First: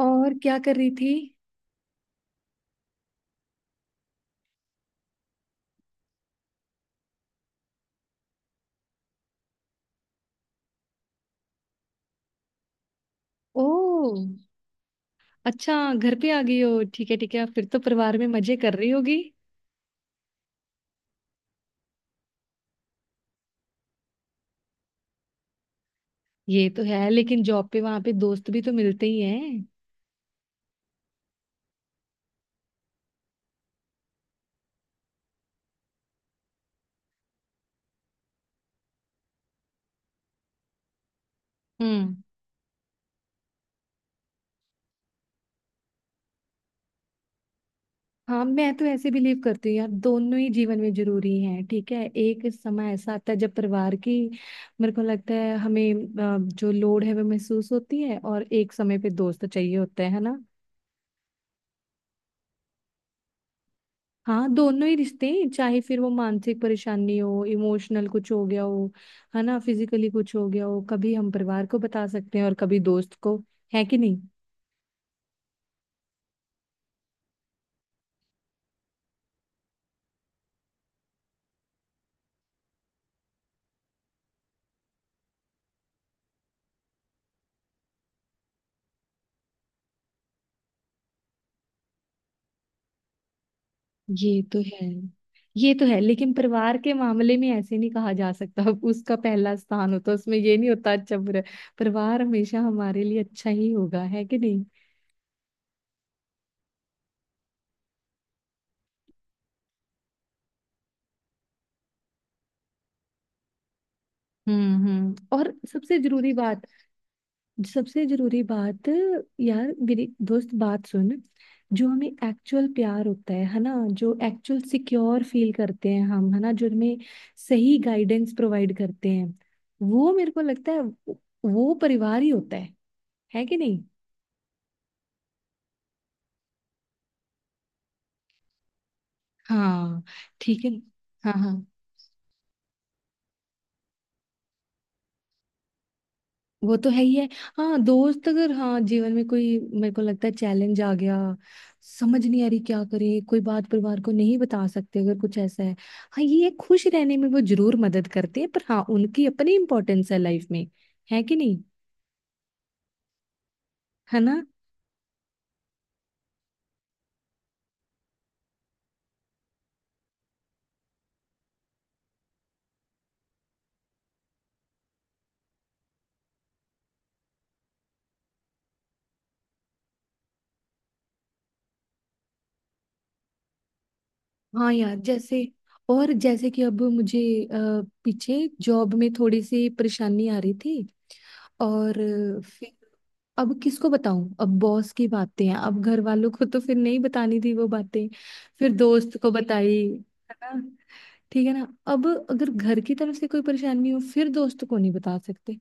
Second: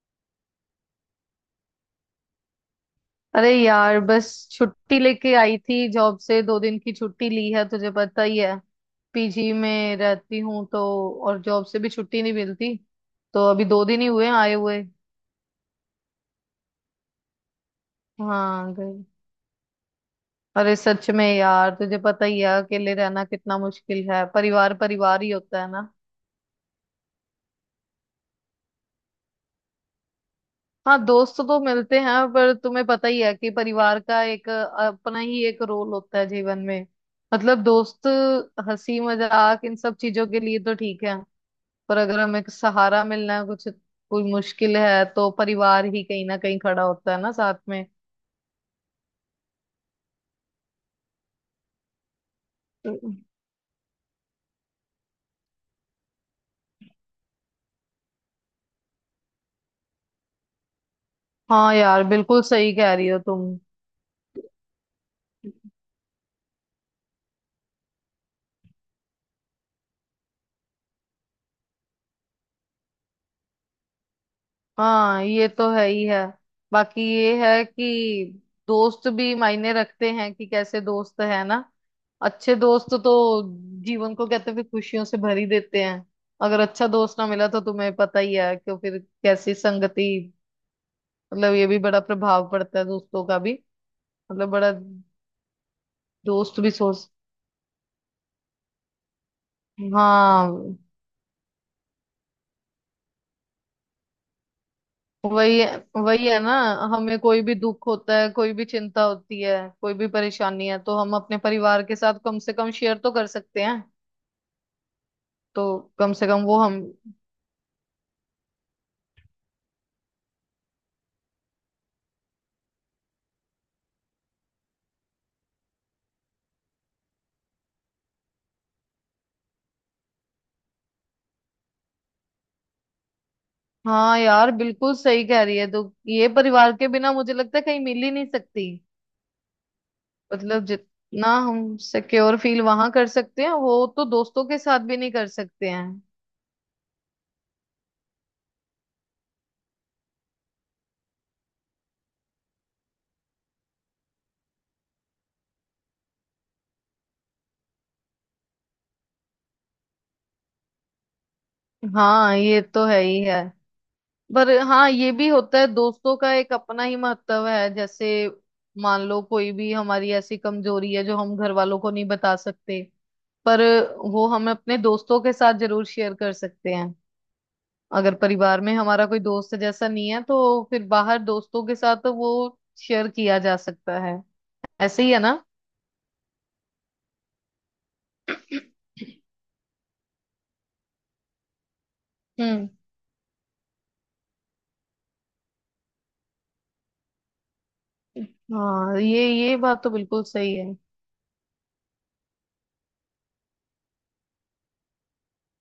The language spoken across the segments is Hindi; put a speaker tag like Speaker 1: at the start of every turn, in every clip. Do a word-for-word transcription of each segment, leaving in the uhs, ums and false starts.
Speaker 1: और क्या कर रही थी?
Speaker 2: अरे यार बस छुट्टी लेके आई थी जॉब से दो दिन की छुट्टी ली है तुझे पता ही है। पीजी में रहती हूँ तो और जॉब से भी छुट्टी नहीं मिलती। तो
Speaker 1: ओ,
Speaker 2: अभी दो दिन ही हुए हैं आए हुए।
Speaker 1: अच्छा घर पे आ गई हो। ठीक है ठीक है, फिर तो परिवार में मजे
Speaker 2: हाँ,
Speaker 1: कर रही
Speaker 2: गई।
Speaker 1: होगी।
Speaker 2: अरे सच में यार तुझे पता ही है अकेले रहना कितना मुश्किल है। परिवार परिवार ही होता है ना।
Speaker 1: ये तो है, लेकिन जॉब पे वहां पे दोस्त भी तो मिलते ही हैं।
Speaker 2: हाँ, दोस्त तो मिलते हैं पर तुम्हें पता ही है कि परिवार का एक अपना ही एक रोल होता है जीवन में। मतलब दोस्त हंसी मजाक इन सब चीजों के लिए तो ठीक है। पर
Speaker 1: हम्म।
Speaker 2: अगर हमें एक सहारा मिलना है, कुछ कोई मुश्किल है तो परिवार ही कहीं ना कहीं खड़ा होता है ना साथ में।
Speaker 1: हाँ मैं तो ऐसे बिलीव करती हूँ यार, दोनों ही जीवन में जरूरी हैं। ठीक है, एक समय ऐसा आता है जब परिवार की मेरे को लगता है हमें अ, जो लोड है वो महसूस होती है, और एक समय पे दोस्त चाहिए होते हैं, है ना।
Speaker 2: हाँ यार, बिल्कुल सही कह रही हो तुम।
Speaker 1: हाँ दोनों ही रिश्ते हैं, चाहे फिर वो मानसिक परेशानी हो, इमोशनल कुछ हो गया हो, है ना, फिजिकली कुछ हो गया हो। कभी हम परिवार को बता सकते हैं और कभी दोस्त को, है कि नहीं।
Speaker 2: हाँ, ये तो है ही है। बाकी ये है कि दोस्त भी मायने रखते हैं कि कैसे दोस्त है ना। अच्छे दोस्त तो जीवन को कहते हैं कि खुशियों से भर ही देते हैं। अगर अच्छा दोस्त ना मिला तो तुम्हें पता ही है कि फिर कैसी संगति। मतलब ये भी बड़ा प्रभाव पड़ता है दोस्तों का भी।
Speaker 1: ये
Speaker 2: मतलब
Speaker 1: तो
Speaker 2: बड़ा
Speaker 1: है। ये तो है, लेकिन
Speaker 2: दोस्त भी
Speaker 1: परिवार के
Speaker 2: सोच।
Speaker 1: मामले में ऐसे नहीं कहा जा सकता अब उसका पहला स्थान होता है, उसमें ये नहीं
Speaker 2: हाँ,
Speaker 1: होता अच्छा बुरा। परिवार हमेशा हमारे लिए अच्छा ही होगा, है कि नहीं।
Speaker 2: वही है, वही है ना। हमें कोई भी दुख होता है, कोई भी चिंता होती है, कोई भी परेशानी है तो हम अपने परिवार के साथ कम से कम शेयर तो कर सकते हैं।
Speaker 1: हम्म हम्म। और
Speaker 2: तो
Speaker 1: सबसे
Speaker 2: कम से
Speaker 1: जरूरी
Speaker 2: कम वो
Speaker 1: बात,
Speaker 2: हम।
Speaker 1: सबसे जरूरी बात यार मेरी दोस्त, बात सुन। जो हमें एक्चुअल प्यार होता है है ना, जो एक्चुअल सिक्योर फील करते हैं हम, है ना, जो हमें सही गाइडेंस प्रोवाइड करते हैं, वो मेरे को लगता है वो परिवार ही होता है है कि नहीं।
Speaker 2: हाँ यार, बिल्कुल सही कह रही है तो ये परिवार के बिना मुझे लगता है कहीं मिल ही नहीं सकती।
Speaker 1: हाँ। ठीक
Speaker 2: मतलब
Speaker 1: है।
Speaker 2: जितना
Speaker 1: हाँ हाँ,
Speaker 2: हम सिक्योर फील वहां कर सकते हैं वो तो दोस्तों के साथ भी नहीं कर सकते हैं।
Speaker 1: वो तो है ही है। हाँ दोस्त, अगर हाँ जीवन में कोई मेरे को लगता है चैलेंज आ गया, समझ नहीं आ रही क्या करें, कोई बात परिवार को नहीं बता सकते अगर कुछ ऐसा है। हाँ ये है, खुश रहने में वो जरूर मदद करते हैं, पर हाँ उनकी अपनी इंपॉर्टेंस है लाइफ में, है कि नहीं,
Speaker 2: हाँ, ये तो है ही है।
Speaker 1: है ना।
Speaker 2: पर हाँ, ये भी होता है दोस्तों का एक अपना ही महत्व है। जैसे मान लो कोई भी हमारी ऐसी कमजोरी है जो हम घर वालों को नहीं बता सकते, पर वो हम अपने दोस्तों के साथ जरूर शेयर कर सकते हैं। अगर परिवार में हमारा कोई दोस्त जैसा नहीं है तो फिर बाहर दोस्तों के साथ वो शेयर किया जा सकता है।
Speaker 1: हाँ यार,
Speaker 2: ऐसे ही है ना।
Speaker 1: जैसे और जैसे कि अब मुझे अ, पीछे जॉब में थोड़ी सी परेशानी आ रही थी, और अ,
Speaker 2: हम्म।
Speaker 1: फिर अब किसको बताऊं, अब बॉस की बातें हैं, अब घर वालों को तो फिर नहीं बतानी थी वो बातें। फिर
Speaker 2: हाँ,
Speaker 1: दोस्त
Speaker 2: ये
Speaker 1: को
Speaker 2: ये
Speaker 1: बताई,
Speaker 2: बात तो बिल्कुल
Speaker 1: है
Speaker 2: सही
Speaker 1: ना,
Speaker 2: है।
Speaker 1: ठीक है ना। अब अगर घर की तरफ से कोई परेशानी हो, फिर दोस्त को नहीं बता सकते,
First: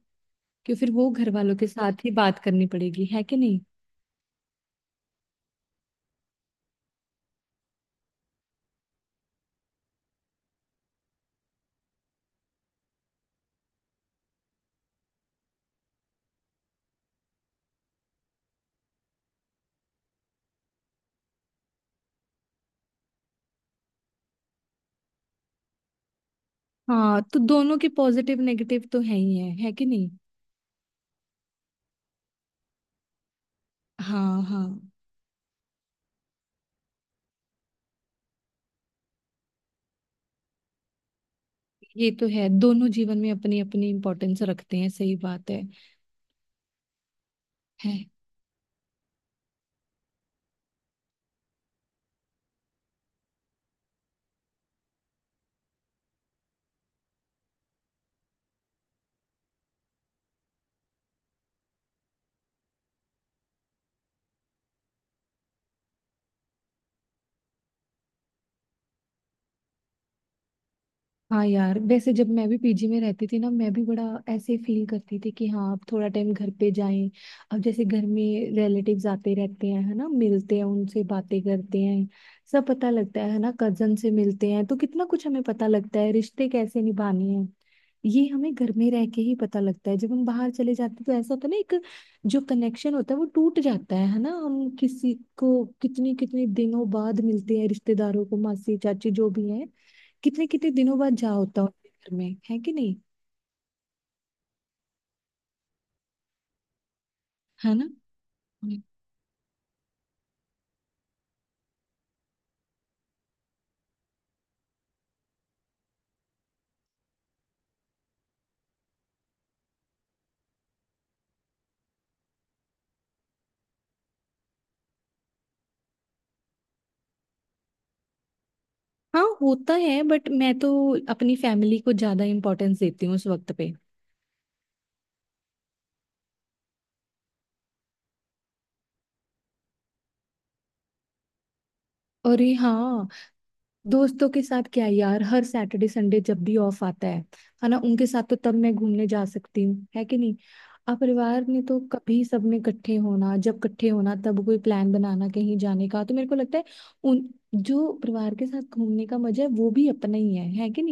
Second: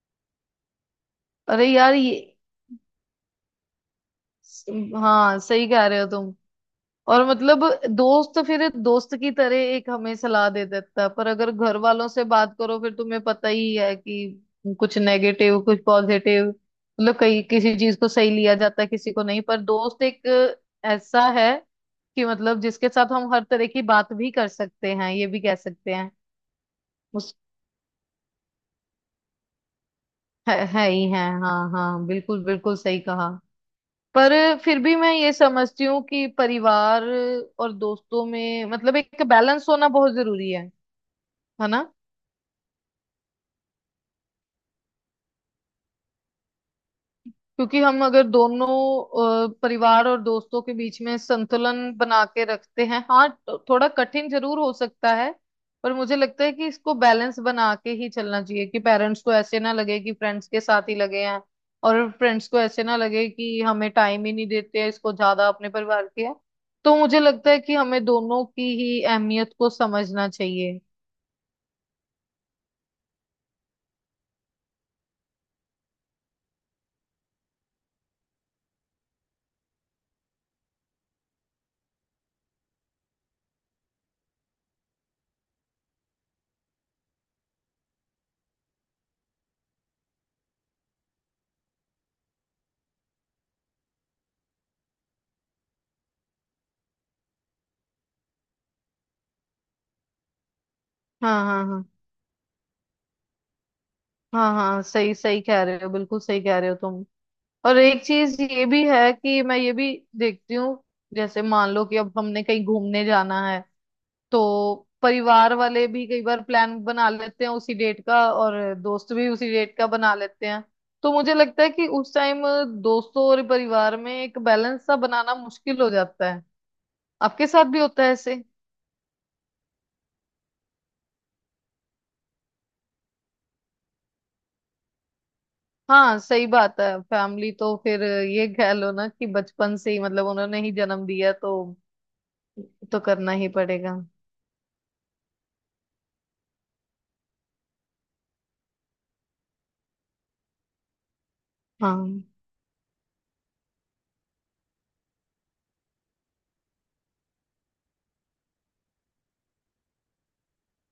Speaker 1: कि फिर वो घर वालों
Speaker 2: अरे
Speaker 1: के
Speaker 2: यार
Speaker 1: साथ ही
Speaker 2: ये,
Speaker 1: बात करनी पड़ेगी, है कि नहीं।
Speaker 2: हाँ, सही कह रहे हो तुम। और मतलब दोस्त फिर दोस्त की तरह एक हमें सलाह दे देता है, पर अगर घर वालों से बात करो फिर तुम्हें पता ही है कि कुछ नेगेटिव कुछ पॉजिटिव, मतलब कई किसी चीज को सही लिया जाता है किसी को नहीं, पर दोस्त एक ऐसा है कि मतलब जिसके साथ हम हर तरह की बात भी कर सकते हैं, ये भी कह सकते हैं।
Speaker 1: हाँ
Speaker 2: उस
Speaker 1: तो दोनों के पॉजिटिव नेगेटिव तो है ही है है कि नहीं।
Speaker 2: है, है ही है। हाँ हाँ, बिल्कुल बिल्कुल सही कहा। पर
Speaker 1: हाँ हाँ,
Speaker 2: फिर भी मैं ये समझती हूँ कि परिवार और दोस्तों में मतलब एक बैलेंस होना बहुत जरूरी है है ना।
Speaker 1: ये तो है, दोनों जीवन में अपनी अपनी इम्पोर्टेंस रखते हैं, सही बात है।
Speaker 2: क्योंकि
Speaker 1: है।
Speaker 2: हम अगर दोनों अ, परिवार और दोस्तों के बीच में संतुलन बना के रखते हैं हाँ तो थोड़ा कठिन जरूर हो सकता है। पर मुझे लगता है कि इसको बैलेंस बना के ही चलना चाहिए कि पेरेंट्स को ऐसे ना लगे कि फ्रेंड्स के साथ ही लगे हैं, और फ्रेंड्स को ऐसे ना लगे कि हमें टाइम ही नहीं देते हैं, इसको ज्यादा अपने परिवार के है। तो मुझे लगता है कि हमें दोनों की ही अहमियत को समझना चाहिए।
Speaker 1: हाँ यार वैसे जब मैं भी पीजी में रहती थी ना, मैं भी बड़ा ऐसे फील करती थी कि हाँ अब थोड़ा टाइम घर पे जाएं। अब जैसे घर में रिलेटिव्स आते रहते हैं, है ना, मिलते हैं उनसे, बातें करते हैं, सब पता लगता है है ना। कजन से मिलते हैं तो कितना कुछ हमें पता लगता है, रिश्ते कैसे निभाने हैं, ये हमें घर में रह के ही पता लगता है। जब हम बाहर चले जाते हैं तो ऐसा होता है ना, एक जो कनेक्शन होता है वो टूट जाता है है ना। हम किसी को कितनी कितनी दिनों बाद मिलते हैं, रिश्तेदारों को, मासी चाची जो भी हैं, कितने कितने दिनों बाद जा
Speaker 2: हाँ
Speaker 1: होता
Speaker 2: हाँ
Speaker 1: हूँ
Speaker 2: हाँ।
Speaker 1: घर में, है कि नहीं,
Speaker 2: हाँ हाँ, सही सही कह रहे हो, बिल्कुल सही कह रहे हो तुम।
Speaker 1: है
Speaker 2: और
Speaker 1: ना।
Speaker 2: एक चीज ये
Speaker 1: हम्म।
Speaker 2: भी है कि मैं ये भी देखती हूँ। जैसे मान लो कि अब हमने कहीं घूमने जाना है, तो परिवार वाले भी कई बार प्लान बना लेते हैं उसी डेट का और दोस्त भी उसी डेट का बना लेते हैं। तो मुझे लगता है कि उस टाइम दोस्तों और परिवार में एक बैलेंस सा बनाना मुश्किल हो जाता है। आपके साथ भी होता है ऐसे?
Speaker 1: हाँ होता है, बट मैं तो अपनी फैमिली को ज्यादा इम्पोर्टेंस देती हूँ उस वक्त पे।
Speaker 2: हाँ, सही बात है, फैमिली तो फिर ये कह लो ना कि बचपन से ही मतलब उन्होंने ही जन्म दिया तो
Speaker 1: अरे
Speaker 2: तो
Speaker 1: हाँ,
Speaker 2: करना ही पड़ेगा।
Speaker 1: दोस्तों के साथ क्या यार, हर सैटरडे संडे जब भी ऑफ आता है है ना, उनके साथ तो तब मैं घूमने जा सकती हूँ, है कि नहीं। अब परिवार में तो
Speaker 2: हाँ
Speaker 1: कभी सबने इकट्ठे होना, जब इकट्ठे होना तब कोई प्लान बनाना कहीं जाने का, तो मेरे को लगता है उन, जो परिवार के साथ घूमने का मजा है वो भी अपना ही है है कि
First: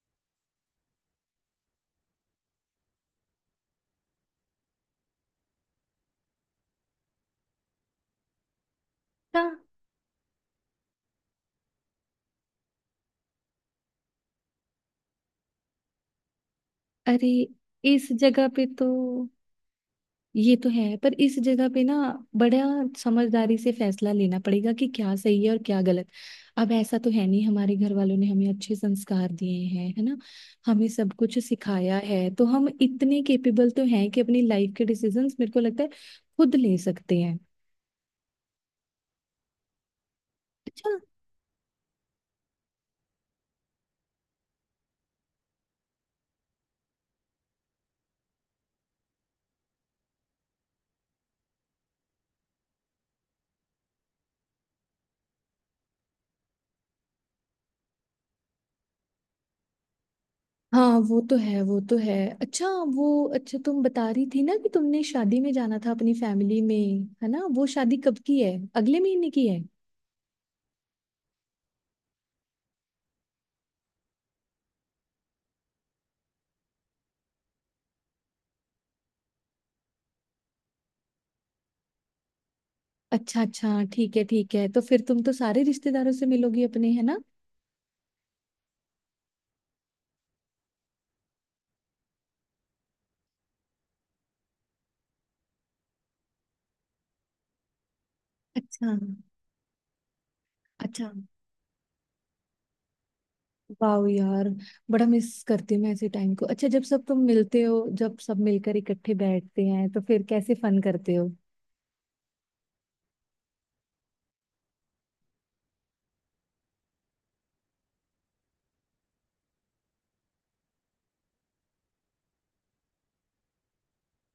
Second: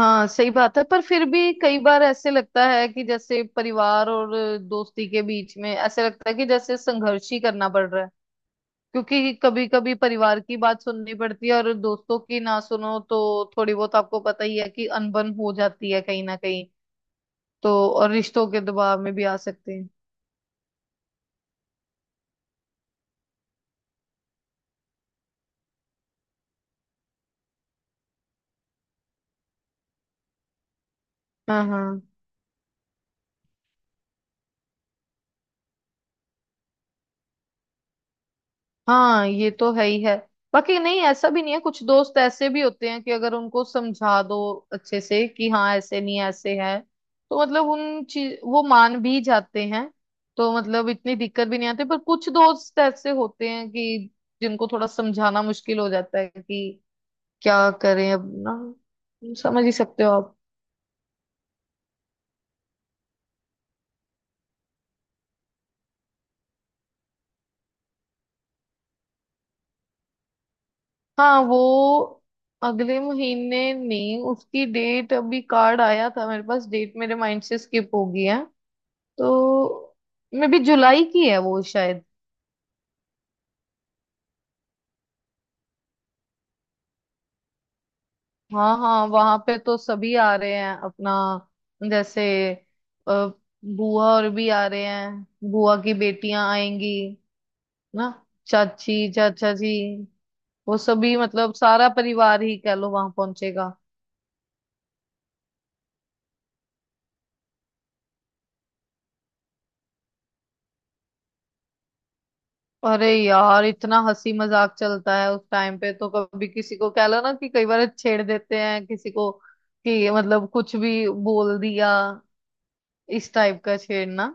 Speaker 2: हाँ, सही बात है, पर फिर भी कई बार ऐसे लगता है कि जैसे परिवार और दोस्ती के बीच में ऐसे लगता है कि जैसे संघर्ष ही करना पड़ रहा है। क्योंकि
Speaker 1: नहीं।
Speaker 2: कभी कभी परिवार की बात सुननी पड़ती है और दोस्तों की ना सुनो तो थोड़ी बहुत आपको पता ही है कि अनबन हो जाती है कहीं ना कहीं।
Speaker 1: अरे,
Speaker 2: तो और
Speaker 1: इस
Speaker 2: रिश्तों
Speaker 1: जगह
Speaker 2: के
Speaker 1: पे तो,
Speaker 2: दबाव में भी आ सकते हैं।
Speaker 1: ये तो है पर इस जगह पे ना बड़ा समझदारी से फैसला लेना पड़ेगा, कि क्या सही है और क्या गलत। अब ऐसा तो है नहीं, हमारे घर वालों ने हमें अच्छे संस्कार दिए हैं, है ना, हमें सब कुछ
Speaker 2: हाँ
Speaker 1: सिखाया
Speaker 2: हाँ
Speaker 1: है, तो हम इतने केपेबल तो हैं कि अपनी लाइफ के डिसीजंस मेरे को लगता है खुद ले सकते हैं।
Speaker 2: हाँ, ये तो है ही है। बाकी
Speaker 1: अच्छा।
Speaker 2: नहीं, ऐसा भी नहीं है, कुछ दोस्त ऐसे भी होते हैं कि अगर उनको समझा दो अच्छे से कि हाँ ऐसे नहीं ऐसे है, तो मतलब उन चीज वो मान भी जाते हैं। तो मतलब इतनी दिक्कत भी नहीं आती, पर कुछ दोस्त ऐसे होते हैं कि जिनको थोड़ा समझाना मुश्किल हो जाता है कि क्या करें, अब ना समझ ही सकते हो आप।
Speaker 1: हाँ वो तो है, वो तो है। अच्छा वो, अच्छा तुम बता रही थी ना कि तुमने शादी में जाना था अपनी फैमिली में, है ना। वो शादी कब की है, अगले महीने की है?
Speaker 2: हाँ, वो अगले महीने नहीं, उसकी डेट अभी कार्ड आया था मेरे पास, डेट मेरे माइंड से स्किप हो गई है। तो मे भी जुलाई की है वो शायद।
Speaker 1: अच्छा अच्छा, ठीक है ठीक है, तो फिर तुम तो सारे रिश्तेदारों से मिलोगी अपने, है ना।
Speaker 2: हाँ हाँ, वहां पे तो सभी आ रहे हैं अपना। जैसे अ, बुआ और भी आ रहे हैं। बुआ की बेटियां आएंगी ना। चाची
Speaker 1: अच्छा।
Speaker 2: चाचा जी, वो
Speaker 1: अच्छा
Speaker 2: सभी, मतलब सारा परिवार ही कह लो वहां पहुंचेगा।
Speaker 1: वाह यार, बड़ा मिस करती हूँ मैं ऐसे टाइम को। अच्छा जब सब तुम मिलते हो, जब सब मिलकर इकट्ठे बैठते हैं तो फिर कैसे फन करते हो?
Speaker 2: अरे यार, इतना हंसी मजाक चलता है उस टाइम पे, तो कभी किसी को कह लो ना कि कई बार छेड़ देते हैं किसी को कि मतलब कुछ भी बोल दिया, इस टाइप का छेड़ना।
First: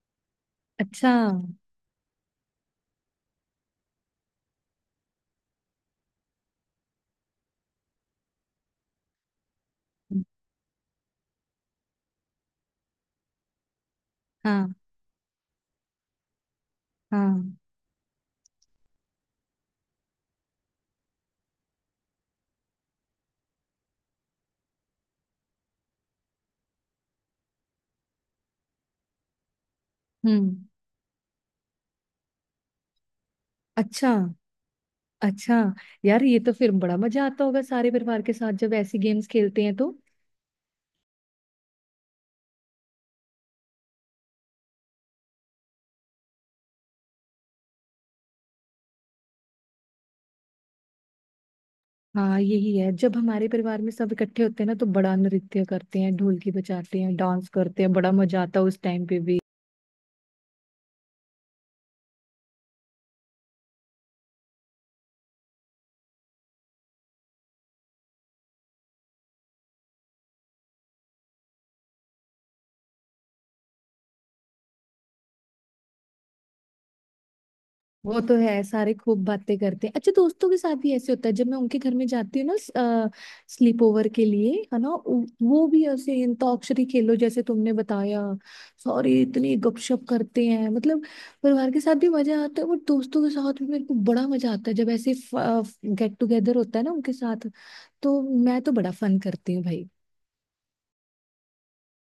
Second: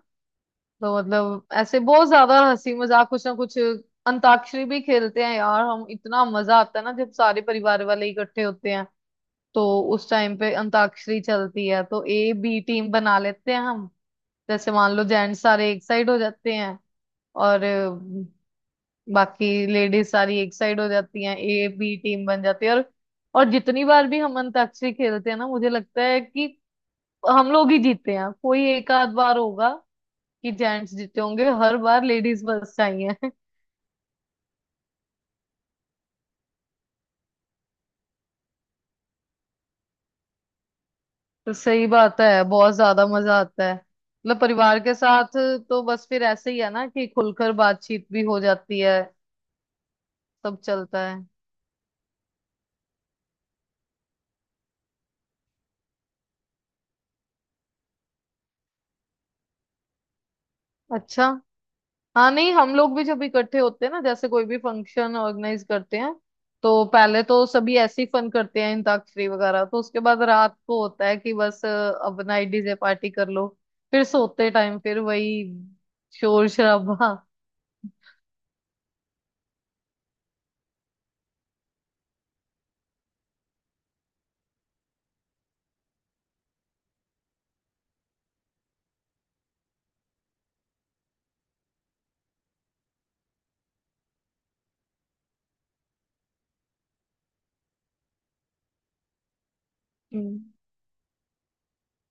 Speaker 2: तो
Speaker 1: अच्छा।
Speaker 2: मतलब ऐसे बहुत ज्यादा हंसी मजाक कुछ ना कुछ, अंताक्षरी भी खेलते हैं यार, हम इतना मजा आता है ना जब सारे परिवार वाले इकट्ठे होते हैं। तो उस टाइम पे अंताक्षरी चलती है तो ए बी टीम बना लेते हैं हम। जैसे
Speaker 1: हाँ
Speaker 2: मान लो जेंट्स सारे एक साइड हो जाते हैं
Speaker 1: हाँ।
Speaker 2: और अ, बाकी लेडीज सारी एक साइड हो जाती हैं, ए बी टीम बन जाती है। और और जितनी बार भी हम अंताक्षरी खेलते हैं ना, मुझे लगता है कि हम लोग ही जीते हैं, कोई एक आध बार होगा कि
Speaker 1: हम्म।
Speaker 2: जेंट्स जीते होंगे, हर बार लेडीज फर्स्ट आई हैं।
Speaker 1: अच्छा। अच्छा यार, ये तो फिर बड़ा मजा आता होगा सारे परिवार के साथ जब ऐसी गेम्स खेलते हैं तो।
Speaker 2: तो सही बात है, बहुत ज्यादा मजा आता है मतलब परिवार के साथ। तो बस फिर ऐसे ही है ना कि खुलकर बातचीत भी हो जाती है, सब चलता है।
Speaker 1: हाँ यही है, जब हमारे परिवार में सब इकट्ठे होते हैं ना तो बड़ा नृत्य करते हैं, ढोलकी बजाते हैं, डांस करते हैं, बड़ा मजा आता है उस टाइम पे भी।
Speaker 2: अच्छा हाँ, नहीं, हम लोग भी जब इकट्ठे होते हैं ना जैसे कोई भी फंक्शन ऑर्गेनाइज करते हैं, तो पहले तो सभी ऐसे ही फन करते हैं अंताक्षरी वगैरह, तो उसके बाद रात को होता है कि बस अ, अब नाइट डीजे पार्टी कर लो। फिर सोते टाइम फिर वही शोर शराबा।
Speaker 1: वो तो है, सारे खूब बातें करते हैं। अच्छा दोस्तों के साथ भी ऐसे होता है, जब मैं उनके घर में जाती हूँ ना स्लीप ओवर के लिए, है ना, उ- वो भी ऐसे अंताक्षरी खेलो जैसे तुमने बताया। सॉरी, इतनी गपशप करते हैं, मतलब परिवार के साथ भी मजा आता है और दोस्तों के साथ भी मेरे को बड़ा मजा आता है जब ऐसे गेट टुगेदर होता है ना उनके साथ, तो मैं तो बड़ा फन करती हूँ भाई।
Speaker 2: हम्म।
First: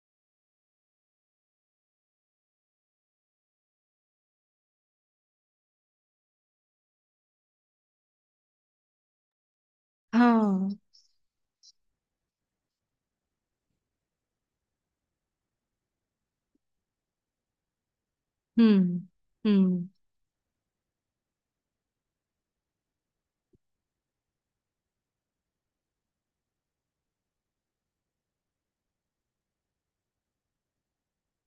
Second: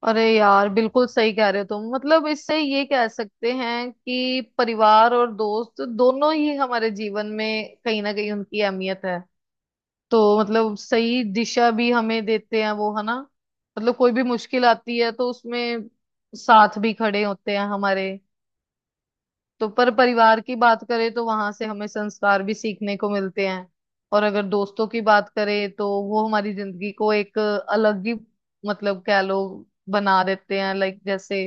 Speaker 2: अरे यार, बिल्कुल सही कह रहे हो तुम, मतलब इससे ये कह सकते हैं कि परिवार और दोस्त दोनों ही हमारे जीवन में कहीं ना कहीं उनकी अहमियत है। तो
Speaker 1: हाँ।
Speaker 2: मतलब सही दिशा भी हमें देते हैं वो, है ना। मतलब कोई भी मुश्किल आती है तो उसमें साथ भी खड़े होते हैं हमारे।
Speaker 1: हम्म
Speaker 2: तो
Speaker 1: हम्म।
Speaker 2: पर परिवार की बात करें तो वहां से हमें संस्कार भी सीखने को मिलते हैं। और अगर दोस्तों की बात करें तो वो हमारी जिंदगी को एक अलग ही मतलब कह लो बना देते हैं, लाइक जैसे,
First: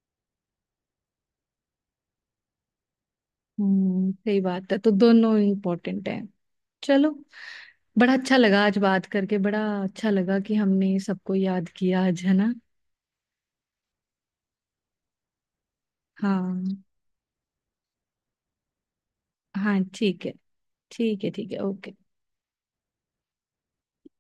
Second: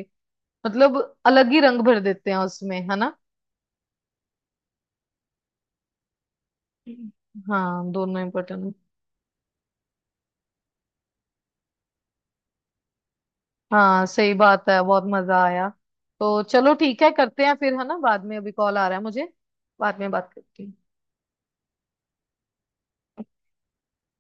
Speaker 2: मतलब अलग ही रंग भर देते हैं उसमें, है ना।
Speaker 1: हम्म सही बात है, तो दोनों इम्पोर्टेंट है। चलो,
Speaker 2: हम्म। हाँ,
Speaker 1: बड़ा
Speaker 2: दोनों
Speaker 1: अच्छा लगा
Speaker 2: इम्पोर्टेंट है।
Speaker 1: आज बात करके, बड़ा अच्छा लगा कि हमने सबको याद किया आज, है ना।
Speaker 2: हाँ सही बात है, बहुत मजा आया। तो चलो
Speaker 1: हाँ
Speaker 2: ठीक है, करते हैं फिर है ना बाद में, अभी कॉल आ रहा है मुझे,
Speaker 1: हाँ
Speaker 2: बाद में
Speaker 1: ठीक
Speaker 2: बात
Speaker 1: है,
Speaker 2: करते हैं।
Speaker 1: ठीक है ठीक है, ओके।